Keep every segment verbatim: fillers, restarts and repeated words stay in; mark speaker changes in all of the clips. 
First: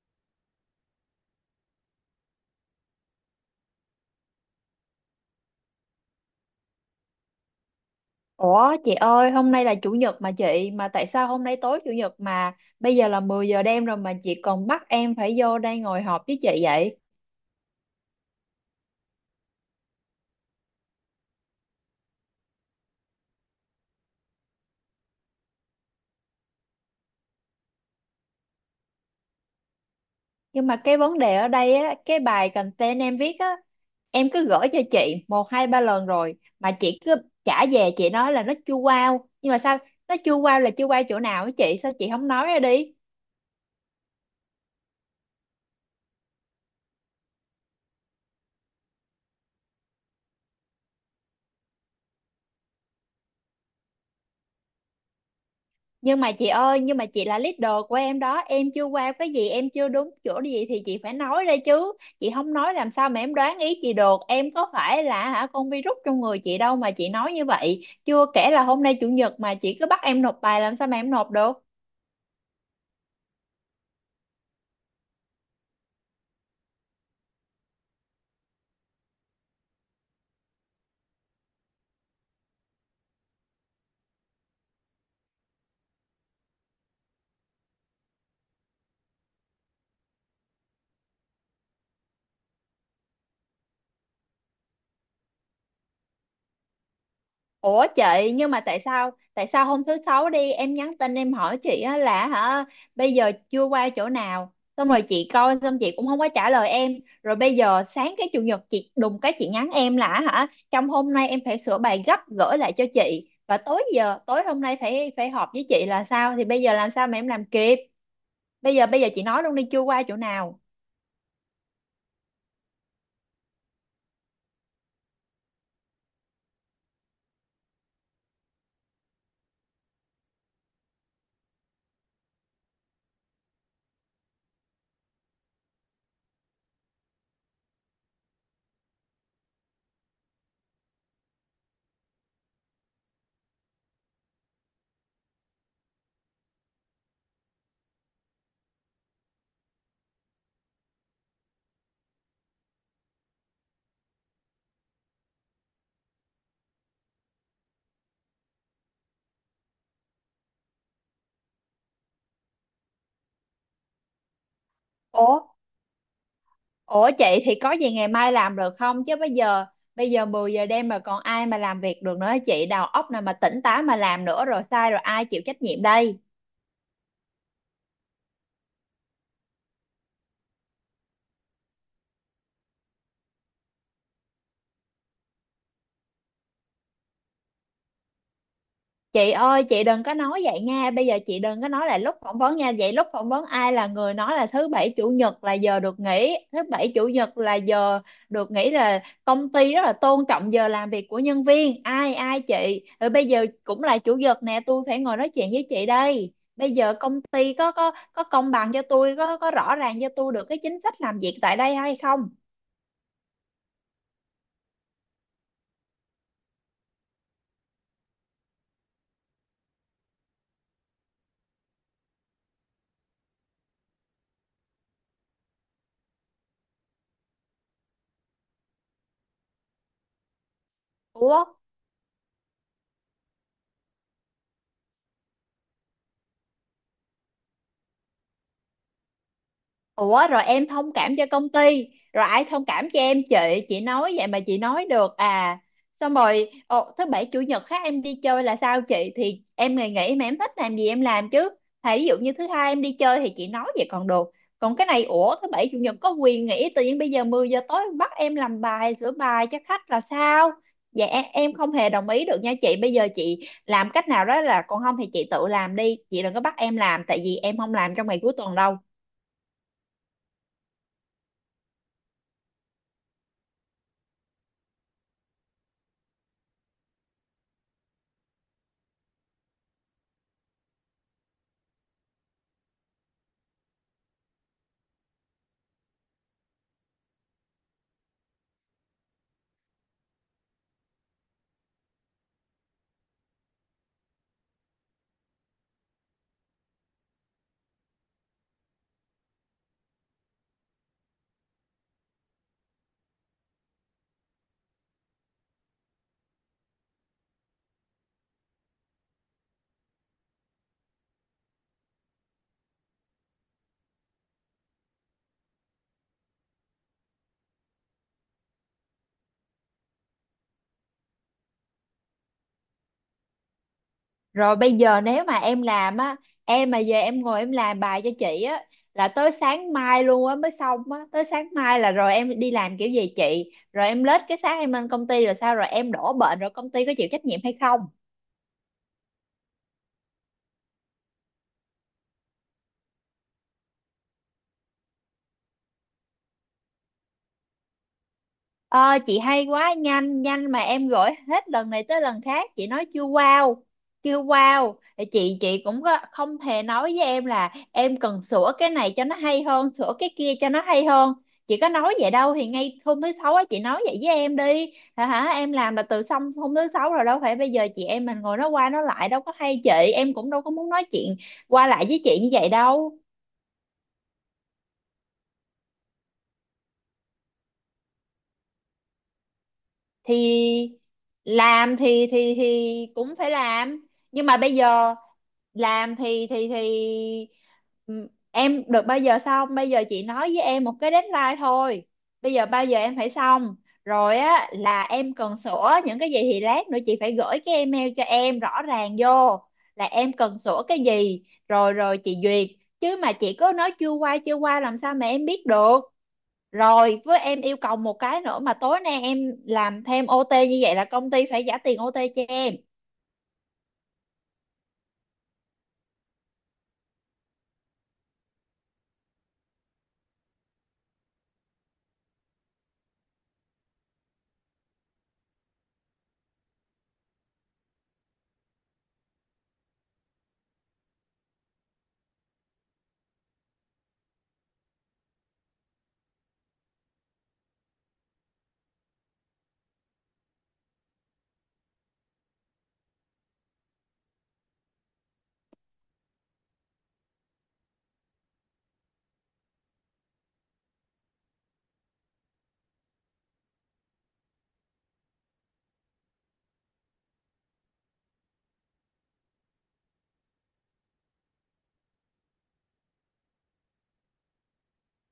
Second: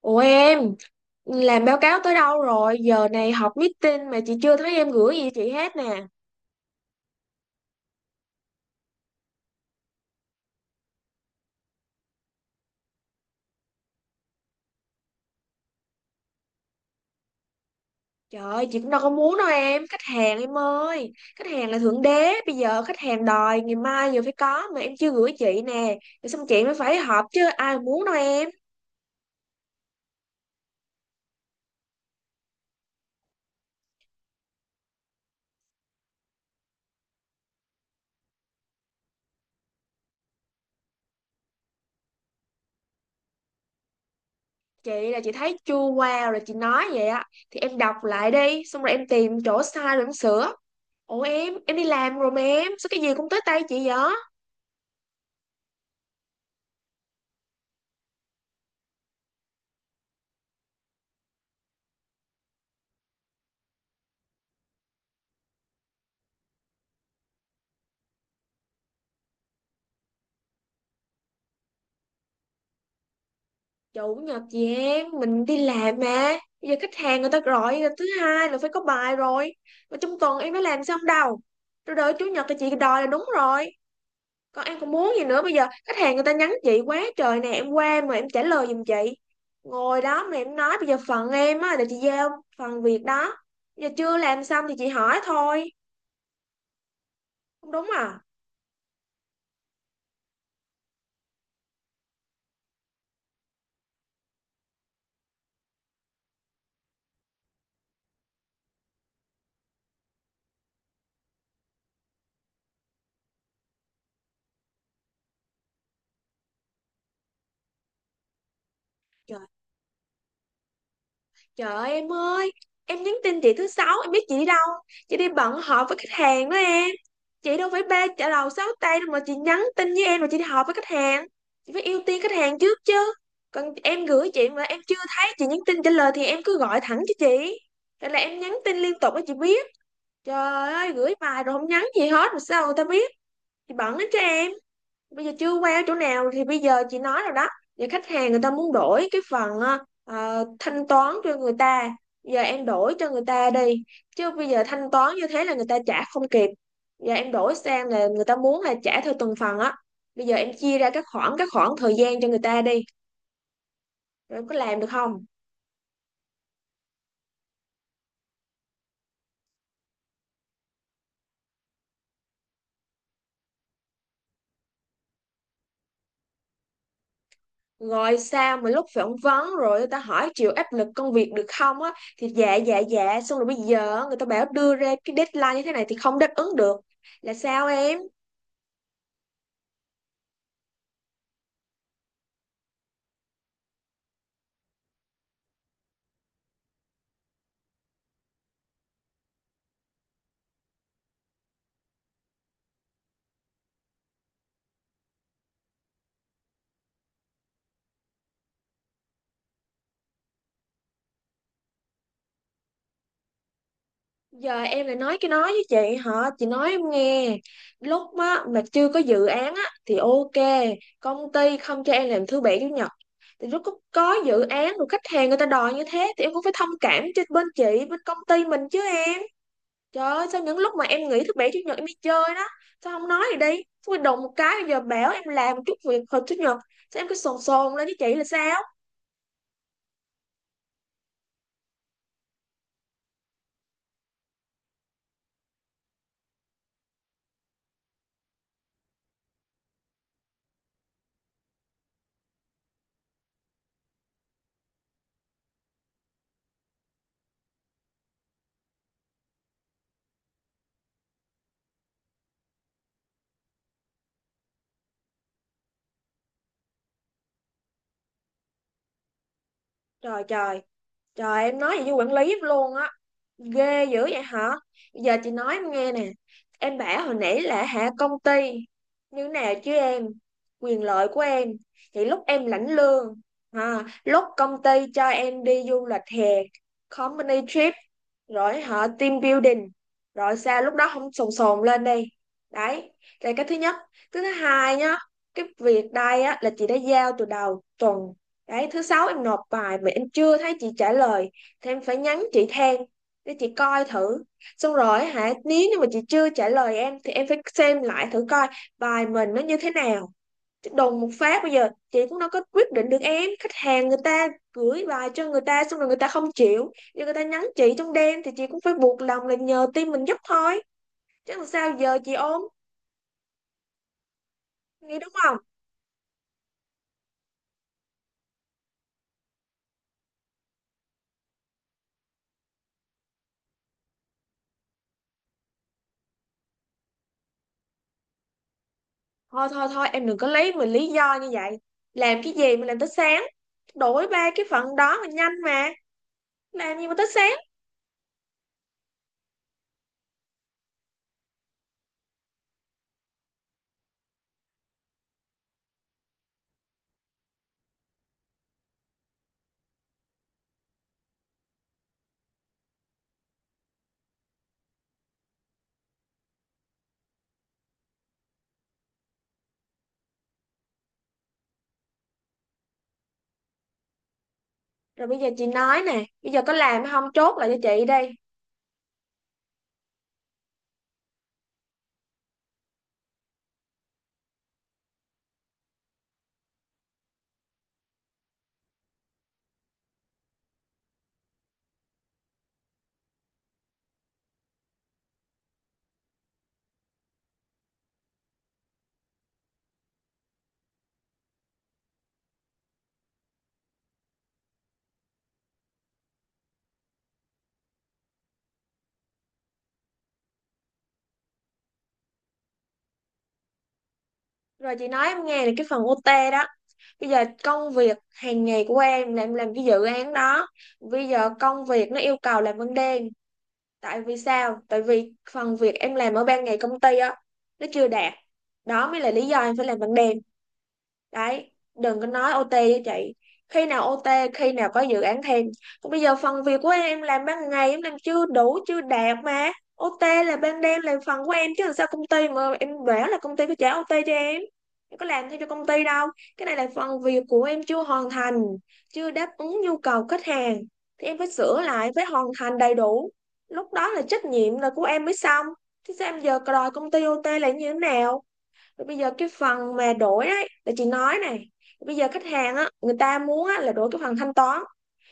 Speaker 1: Ủa em, làm báo cáo tới đâu rồi? Giờ này họp meeting mà chị chưa thấy em gửi gì chị hết nè.
Speaker 2: Ủa chị ơi, hôm nay là chủ nhật mà chị, mà tại sao hôm nay tối chủ nhật mà bây giờ là mười giờ đêm rồi mà chị còn bắt em phải vô đây ngồi họp với chị vậy?
Speaker 1: Trời ơi, chị cũng đâu có muốn đâu em, khách hàng em ơi. Khách hàng là thượng đế, bây giờ khách hàng đòi ngày mai giờ phải có mà em chưa gửi chị nè. Rồi xong chị mới phải họp chứ ai muốn đâu em.
Speaker 2: Nhưng mà cái vấn đề ở đây á, cái bài content em viết á, em cứ gửi cho chị một hai ba lần rồi mà chị cứ trả về, chị nói là nó chưa wow, nhưng mà sao nó chưa wow, là chưa wow chỗ nào á chị, sao chị không nói ra đi?
Speaker 1: Chị là chị thấy chua qua rồi chị nói vậy á. Thì em đọc lại đi, xong rồi em tìm chỗ sai rồi em sửa. Ủa em, em đi làm rồi mà em, sao cái gì cũng tới tay chị vậy?
Speaker 2: Nhưng mà chị ơi, nhưng mà chị là leader của em đó, em chưa qua cái gì, em chưa đúng chỗ gì thì chị phải nói ra chứ. Chị không nói làm sao mà em đoán ý chị được? Em có phải là hả con virus trong người chị đâu mà chị nói như vậy. Chưa kể là hôm nay chủ nhật mà chị cứ bắt em nộp bài, làm sao mà em nộp được?
Speaker 1: Chủ nhật chị em mình đi làm mà bây giờ khách hàng người ta gọi là thứ hai là phải có bài rồi, mà trong tuần em phải làm sao không đâu, rồi đợi chủ nhật thì chị đòi là đúng rồi. Còn em còn muốn gì nữa, bây giờ khách hàng người ta nhắn chị quá trời nè, em qua mà em trả lời giùm chị. Ngồi đó mà em nói bây giờ phần em á là chị giao phần việc đó. Bây giờ chưa làm xong thì chị hỏi thôi, không đúng
Speaker 2: Ủa
Speaker 1: à?
Speaker 2: chị, nhưng mà tại sao tại sao hôm thứ sáu đi, em nhắn tin em hỏi chị á là hả bây giờ chưa qua chỗ nào, xong rồi chị coi xong chị cũng không có trả lời em, rồi bây giờ sáng cái chủ nhật chị đùng cái chị nhắn em là hả trong hôm nay em phải sửa bài gấp gửi lại cho chị, và tối, giờ tối hôm nay phải phải họp với chị là sao? Thì bây giờ làm sao mà em làm kịp? Bây giờ bây giờ chị nói luôn đi, chưa qua chỗ nào?
Speaker 1: Trời ơi, em ơi, em nhắn tin chị thứ sáu, em biết chị đi đâu? Chị đi bận họp với khách hàng đó em. Chị đâu phải ba chợ đầu sáu tay đâu mà chị nhắn tin với em, mà chị đi họp với khách hàng. Chị phải ưu tiên khách hàng trước chứ. Còn em gửi chị mà em chưa thấy chị nhắn tin trả lời thì em cứ gọi thẳng cho chị. Rồi là em nhắn tin liên tục cho chị biết. Trời ơi, gửi bài rồi không nhắn gì hết mà sao người ta biết? Chị bận lắm cho em. Bây giờ chưa qua ở chỗ nào thì bây giờ chị nói rồi đó. Thì khách hàng người ta muốn đổi cái phần ờ, ờ, thanh toán cho người ta. Giờ em đổi cho người ta đi, chứ bây giờ thanh toán như thế là người ta trả không kịp. Giờ em đổi sang là người ta muốn là trả theo từng phần á. Bây giờ em chia ra các khoảng các khoảng thời gian cho người ta đi, rồi có làm được không?
Speaker 2: Ủa Ủa chị, thì có gì ngày mai làm được không? Chứ bây giờ bây giờ mười giờ đêm mà còn ai mà làm việc được nữa chị? Đầu óc nào mà tỉnh táo mà làm nữa, rồi sai rồi ai chịu trách nhiệm đây?
Speaker 1: Rồi sao mà lúc phỏng vấn rồi người ta hỏi chịu áp lực công việc được không á, thì dạ dạ dạ, xong rồi bây giờ người ta bảo đưa ra cái deadline như thế này thì không đáp ứng được, là sao em?
Speaker 2: Chị ơi, chị đừng có nói vậy nha, bây giờ chị đừng có nói là lúc phỏng vấn nha. Vậy lúc phỏng vấn ai là người nói là thứ bảy chủ nhật là giờ được nghỉ, thứ bảy chủ nhật là giờ được nghỉ, là công ty rất là tôn trọng giờ làm việc của nhân viên, ai ai chị? Rồi bây giờ cũng là chủ nhật nè, tôi phải ngồi nói chuyện với chị đây. Bây giờ công ty có có có công bằng cho tôi, có có rõ ràng cho tôi được cái chính sách làm việc tại đây hay không?
Speaker 1: Giờ em lại nói cái nói với chị hả? Chị nói em nghe, lúc mà mà chưa có dự án á thì ok, công ty không cho em làm thứ bảy chủ nhật. Thì lúc có, có dự án rồi, khách hàng người ta đòi như thế thì em cũng phải thông cảm cho bên chị, bên công ty mình chứ em. Trời ơi, sao những lúc mà em nghỉ thứ
Speaker 2: ủa
Speaker 1: bảy chủ nhật em đi chơi đó, sao không nói gì đi? Tôi đụng một cái bây giờ bảo em làm chút việc hồi chủ nhật, sao em cứ sồn sồn lên với chị là sao?
Speaker 2: Ủa rồi em thông cảm cho công ty, rồi ai thông cảm cho em chị? Chị nói vậy mà chị nói được à? Xong rồi ồ, thứ bảy chủ nhật khác em đi chơi là sao chị? Thì em ngày nghỉ mà, em thích làm gì em làm chứ. Thà ví dụ như thứ hai em đi chơi thì chị nói vậy còn được. Còn cái này ủa, thứ bảy chủ nhật có quyền nghỉ, tự nhiên bây giờ mười giờ tối bắt em làm bài, sửa bài cho khách là sao? Dạ em em không hề đồng ý được nha chị. Bây giờ chị làm cách nào đó, là còn không thì chị tự làm đi, chị đừng có bắt em làm, tại vì em không làm trong ngày cuối tuần đâu.
Speaker 1: Trời trời Trời em nói vậy với quản lý luôn á? Ghê dữ vậy hả? Giờ chị nói em nghe nè, em bảo hồi nãy là hạ công ty như nào chứ em? Quyền lợi của em, thì lúc em lãnh lương, à, lúc công ty cho em đi du lịch hè, company trip, rồi họ team building, rồi sao lúc đó không sồn sồn lên đi? Đấy là cái thứ nhất. Thứ thứ hai nhá, cái việc đây á là chị đã giao từ đầu tuần đấy. Thứ sáu em nộp bài mà em chưa thấy chị trả lời thì em phải nhắn chị than, để chị coi thử. Xong rồi hả, nếu như mà chị chưa trả lời em thì em phải xem lại thử coi bài mình nó như thế nào. Đùng một phát bây giờ chị cũng đâu có quyết định được em, khách hàng người ta gửi bài cho người ta xong rồi người ta không chịu, giờ người ta nhắn chị trong đêm thì chị cũng phải buộc lòng là nhờ team mình giúp thôi, chứ làm sao giờ chị ôm
Speaker 2: Rồi bây
Speaker 1: nghĩ
Speaker 2: giờ
Speaker 1: đúng
Speaker 2: nếu
Speaker 1: không?
Speaker 2: mà em làm á, em mà về em ngồi em làm bài cho chị á là tới sáng mai luôn á mới xong á, tới sáng mai là rồi em đi làm kiểu gì chị? Rồi em lết cái sáng em lên công ty, rồi sao rồi em đổ bệnh rồi công ty có chịu trách nhiệm hay không?
Speaker 1: Thôi thôi thôi, em đừng có lấy mình lý do như vậy, làm cái gì mà làm tới sáng? Đổi ba cái phận đó mà nhanh mà, làm gì mà tới sáng?
Speaker 2: Ờ, chị hay quá, nhanh nhanh mà em gửi hết lần này tới lần khác chị nói chưa wow, chưa wow. Thì chị chị cũng có, không thể nói với em là em cần sửa cái này cho nó hay hơn, sửa cái kia cho nó hay hơn, chị có nói vậy đâu. Thì ngay hôm thứ sáu á chị nói vậy với em đi, hả hả em làm là từ xong hôm thứ sáu rồi, đâu phải bây giờ chị em mình ngồi nói qua nói lại đâu có hay, chị em cũng đâu có muốn nói chuyện qua lại với chị như vậy đâu.
Speaker 1: Rồi bây giờ chị nói nè, bây giờ có làm hay không chốt lại cho chị đi.
Speaker 2: Thì làm thì thì thì cũng phải làm, nhưng mà bây giờ làm thì thì thì ừm, em được bao giờ xong? Bây giờ chị nói với em một cái deadline thôi, bây giờ bao giờ em phải xong, rồi á là em cần sửa những cái gì thì lát nữa chị phải gửi cái email cho em rõ ràng vô là em cần sửa cái gì, rồi rồi chị duyệt. Chứ mà chị cứ nói chưa qua chưa qua làm sao mà em biết được? Rồi với em yêu cầu một cái nữa, mà tối nay em làm thêm ô tê như vậy là công ty phải trả tiền ô tê cho em.
Speaker 1: Rồi chị nói em nghe là cái phần ô tê đó. Bây giờ công việc hàng ngày của em là em làm cái dự án đó. Bây giờ công việc nó yêu cầu làm ban đêm. Tại vì sao? Tại vì phần việc em làm ở ban ngày công ty á, nó chưa đạt. Đó mới là lý do em phải làm ban đêm đấy, đừng có nói ô tê với chị. Khi nào ô tê, khi nào có dự án thêm, còn bây giờ phần việc của em em làm ban ngày em làm chưa đủ chưa đạt mà. ô tê là ban đêm là phần của em, chứ làm sao công ty mà em bảo là công ty có trả ô tê cho em? Em có làm theo cho công ty đâu, cái này là phần việc của em chưa hoàn thành, chưa đáp ứng nhu cầu khách hàng, thì em phải sửa lại, phải hoàn thành đầy đủ, lúc đó là trách nhiệm là của em mới xong. Thế sao em giờ đòi công ty ô tê là như thế nào? Rồi bây giờ cái phần mà đổi ấy là chị nói này, bây giờ khách hàng á người ta muốn á, là đổi cái phần thanh toán.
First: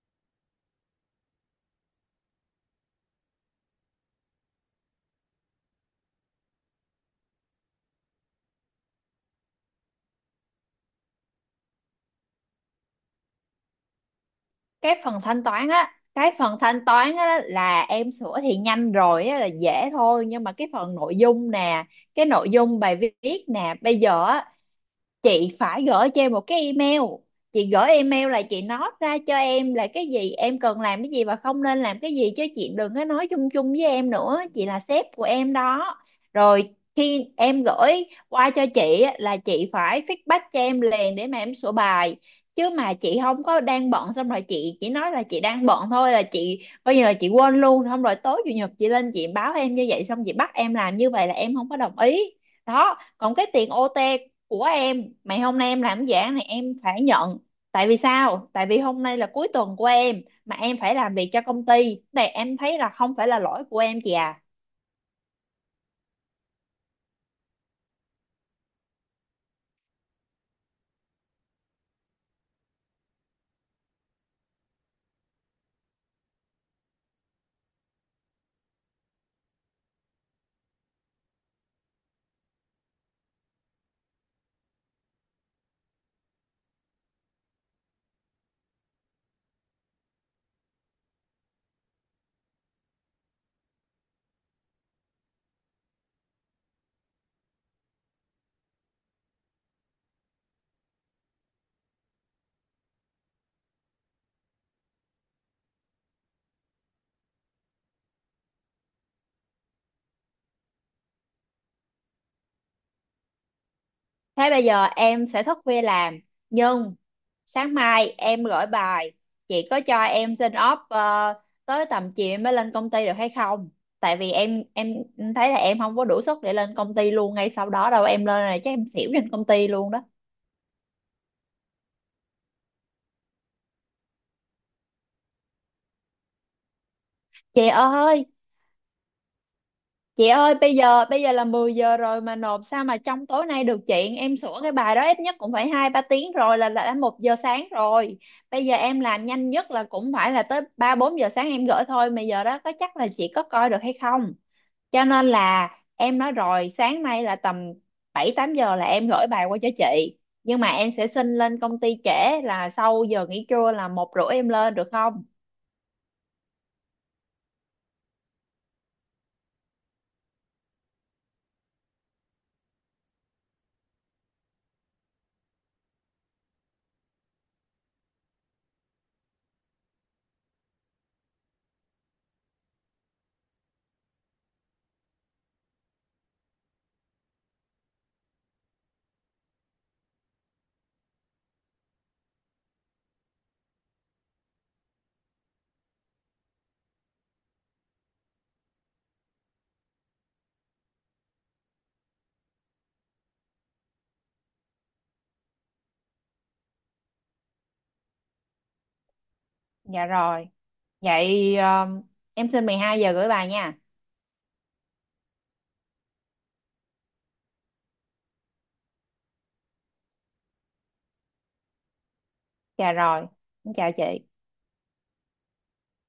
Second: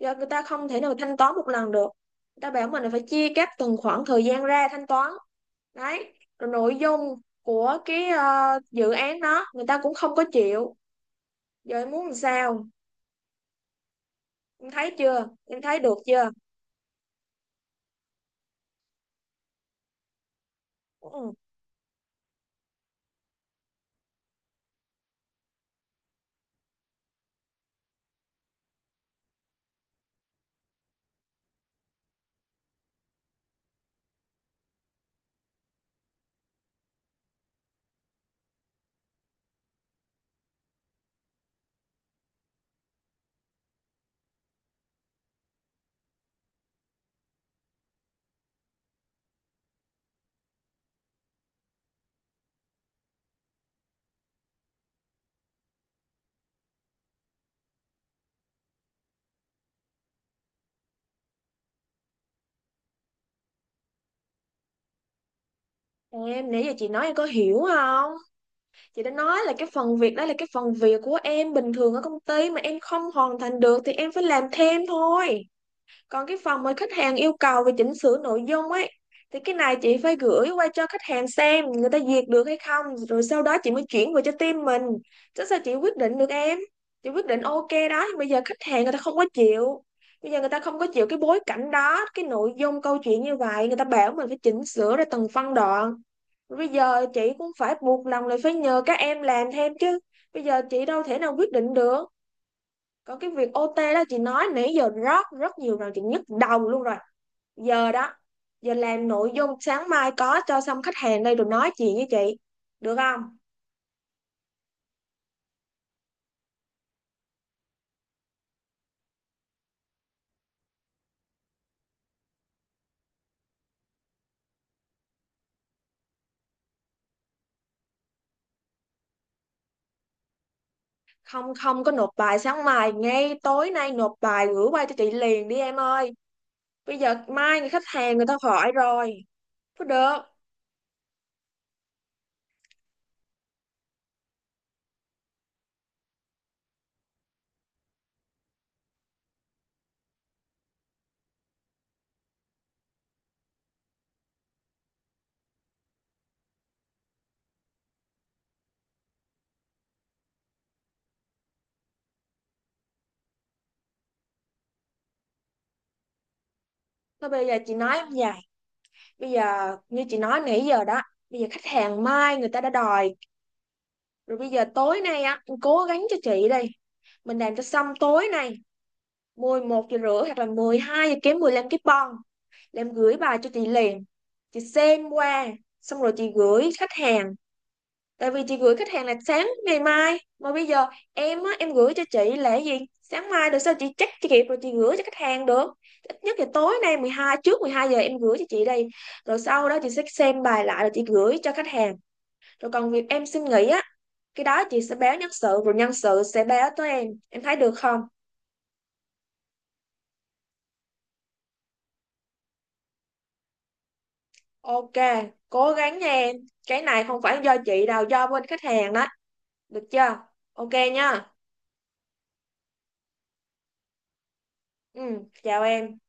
Speaker 1: Giờ người ta không thể nào thanh toán một lần được, người ta bảo mình là phải chia các từng khoảng thời gian ra thanh toán đấy. Rồi nội dung của cái ờ, dự án đó người ta cũng không có chịu. Giờ em muốn làm sao, em thấy
Speaker 2: Cái phần
Speaker 1: chưa,
Speaker 2: thanh
Speaker 1: em
Speaker 2: toán
Speaker 1: thấy
Speaker 2: á,
Speaker 1: được chưa?
Speaker 2: cái phần thanh toán á là em sửa thì nhanh rồi á, là dễ thôi, nhưng mà cái phần nội
Speaker 1: Ừ,
Speaker 2: dung nè, cái nội dung bài viết nè, bây giờ á chị phải gửi cho em một cái email. Chị gửi email là chị nói ra cho em là cái gì em cần làm, cái gì và không nên làm cái gì, chứ chị đừng có nói chung chung với em nữa. Chị là sếp của em đó. Rồi khi em gửi qua cho chị á, là chị phải feedback cho em liền để mà em sửa bài, chứ mà chị không có, đang bận xong rồi chị chỉ nói là chị đang bận thôi, là chị coi như là chị quên luôn, xong rồi tối chủ nhật chị lên chị báo em như vậy, xong chị bắt em làm như vậy là em không có đồng ý. Đó còn cái tiền ô tê của em, mày hôm nay em làm giảng này em phải nhận. Tại vì sao? Tại vì hôm nay là cuối tuần của em mà em phải làm việc cho công ty này, em thấy là không phải là lỗi của em chị à.
Speaker 1: em nãy giờ chị nói em có hiểu không? Chị đã nói là cái phần việc đó là cái phần việc của em bình thường ở công ty mà em không hoàn thành được thì em phải làm thêm thôi. Còn cái phần mà khách hàng yêu cầu về chỉnh sửa nội dung ấy, thì cái này chị phải gửi qua cho khách hàng xem người ta duyệt được hay không, rồi sau đó chị mới chuyển về cho team mình, chứ sao chị quyết định được em? Chị quyết định ok đó nhưng bây giờ khách hàng người ta không có chịu. Bây giờ người ta không có chịu cái bối cảnh đó, cái nội dung câu chuyện như vậy, người ta bảo mình phải chỉnh sửa ra từng phân đoạn. Rồi bây giờ chị cũng phải buộc lòng là phải nhờ các em làm thêm chứ, bây giờ chị đâu thể nào quyết định được. Còn cái việc ô tê đó chị nói nãy giờ rất rất nhiều rồi, chị nhức đầu luôn rồi. Giờ đó, giờ làm nội dung sáng mai có cho xong khách hàng đây rồi nói chuyện với chị, được không?
Speaker 2: Thế bây giờ em sẽ thức khuya làm, nhưng sáng mai em gửi bài, chị có cho em xin off ờ, tới tầm chiều em mới lên công ty được hay không? Tại vì em em thấy là em không có đủ sức để lên công ty luôn ngay sau đó đâu, em lên là chắc em xỉu trên công ty luôn đó.
Speaker 1: Không, không có nộp bài sáng mai, ngay tối nay nộp bài gửi qua cho chị liền đi em ơi. Bây giờ mai
Speaker 2: chị
Speaker 1: người khách hàng
Speaker 2: ơi
Speaker 1: người ta hỏi rồi, có được?
Speaker 2: Chị ơi bây giờ bây giờ là mười giờ rồi mà nộp sao mà trong tối nay được chị? Em sửa cái bài đó ít nhất cũng phải hai ba tiếng rồi, là là đã một giờ sáng rồi. Bây giờ em làm nhanh nhất là cũng phải là tới ba bốn giờ sáng em gửi thôi, mà giờ đó có chắc là chị có coi được hay không? Cho nên là em nói rồi, sáng nay là tầm bảy tám giờ là em gửi bài qua cho chị, nhưng mà em sẽ xin lên công ty trễ, là sau giờ nghỉ trưa là một rưỡi em lên được không?
Speaker 1: Thôi bây giờ chị nói như vậy, bây giờ như chị nói nãy giờ đó, bây giờ khách hàng mai người ta đã đòi rồi. Bây giờ tối nay á cố gắng cho chị đi, mình làm cho xong tối nay, mười một giờ rưỡi hoặc là mười hai giờ kém mười lăm cái bon là em gửi bài cho chị liền, chị xem qua xong rồi chị gửi khách hàng. Tại vì chị gửi khách hàng là sáng ngày mai, mà bây giờ em á, em gửi cho chị là gì, sáng mai rồi sao chị check chị kịp rồi chị gửi cho khách hàng được? Ít nhất là tối nay mười hai, trước mười hai giờ em gửi cho chị đây, rồi sau đó chị sẽ xem bài lại rồi chị gửi cho khách hàng. Rồi còn việc em xin nghỉ á, cái đó chị sẽ báo nhân sự rồi nhân sự sẽ báo tới em em thấy được không?
Speaker 2: Dạ rồi, vậy ờ, em xin mười hai giờ gửi bài nha.
Speaker 1: Ok, cố gắng nha em. Cái này không phải do chị đâu, do bên khách hàng đó. Được chưa? Ok nha.
Speaker 2: Dạ rồi, em chào chị.
Speaker 1: Ừ, chào em.